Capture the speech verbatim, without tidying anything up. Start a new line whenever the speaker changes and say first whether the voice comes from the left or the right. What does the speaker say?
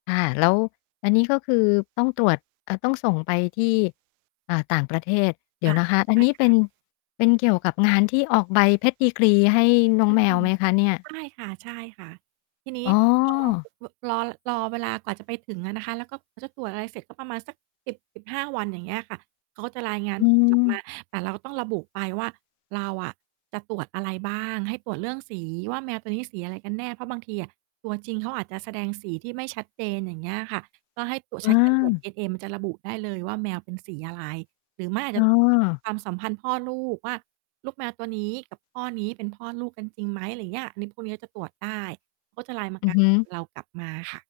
left: ค่ะ แล้วอันนี้ ก็คือต้องตรวจ เอ่อ ต้องส่งไปที่ อ่า ต่างประเทศ เดี
right: ค
left: ๋ย
right: ่
left: ว
right: ะ
left: นะคะ อ
right: ใ
left: ัน
right: ช่
left: นี้
right: ค
left: เป็
right: ่ะ
left: น เป็นเกี่ยวกับงานที่ออกใบ Pedigree ให้น้อ
right: อ
left: ง
right: ื
left: แมว
right: ม
left: ไหมคะเนี่ย?
right: ใช่ค่ะ ๆ ทีนี
left: อ
right: ้
left: ๋อ
right: พอ อ ฮ รอ รอเวลากว่าจะไปถึงอะนะคะ แล้วก็เขาจะตรวจอะไรเสร็จ ก็ประมาณสัก สิบสิบห้า วัน อย่างเงี้ยค่ะ เขาจะรายงาน
left: อื
right: กลับ มา
left: ม
right: แต่เราก็ต้องระบุไปว่า เราอะจะตรวจอะไรบ้าง ให้ตรวจเรื่องสีว่า แมวตัวนี้สีอะไรกันแน่? เพราะบางทีอะตัวจริงเขาอาจจะแสดงสีที่ไม่ชัดเจน อย่างเงี้ยค่ะ ก็ให้ตรวจ
left: เ
right: ใช้การตรวจ
left: ออ
right: DNA มันจะระบุได้เลยว่า แมวเป็นสีอะไร? หรือไม่อาจ
left: อ
right: จ
left: ๋
right: ะ
left: อ
right: ความสัมพันธ์พ่อลูกว่า ลูกแมวตัวนี้กับพ่อนี้ เป็นพ่อลูกกันจริงไหม? ไรอย่างเงี้ย อันนี้พวกนี้ก็จะตรวจได้ เขาก็จะรายมา
left: อื
right: ง
left: อ
right: า
left: ฮ
right: น
left: ึ
right: ผลเรากลับมาค่ะ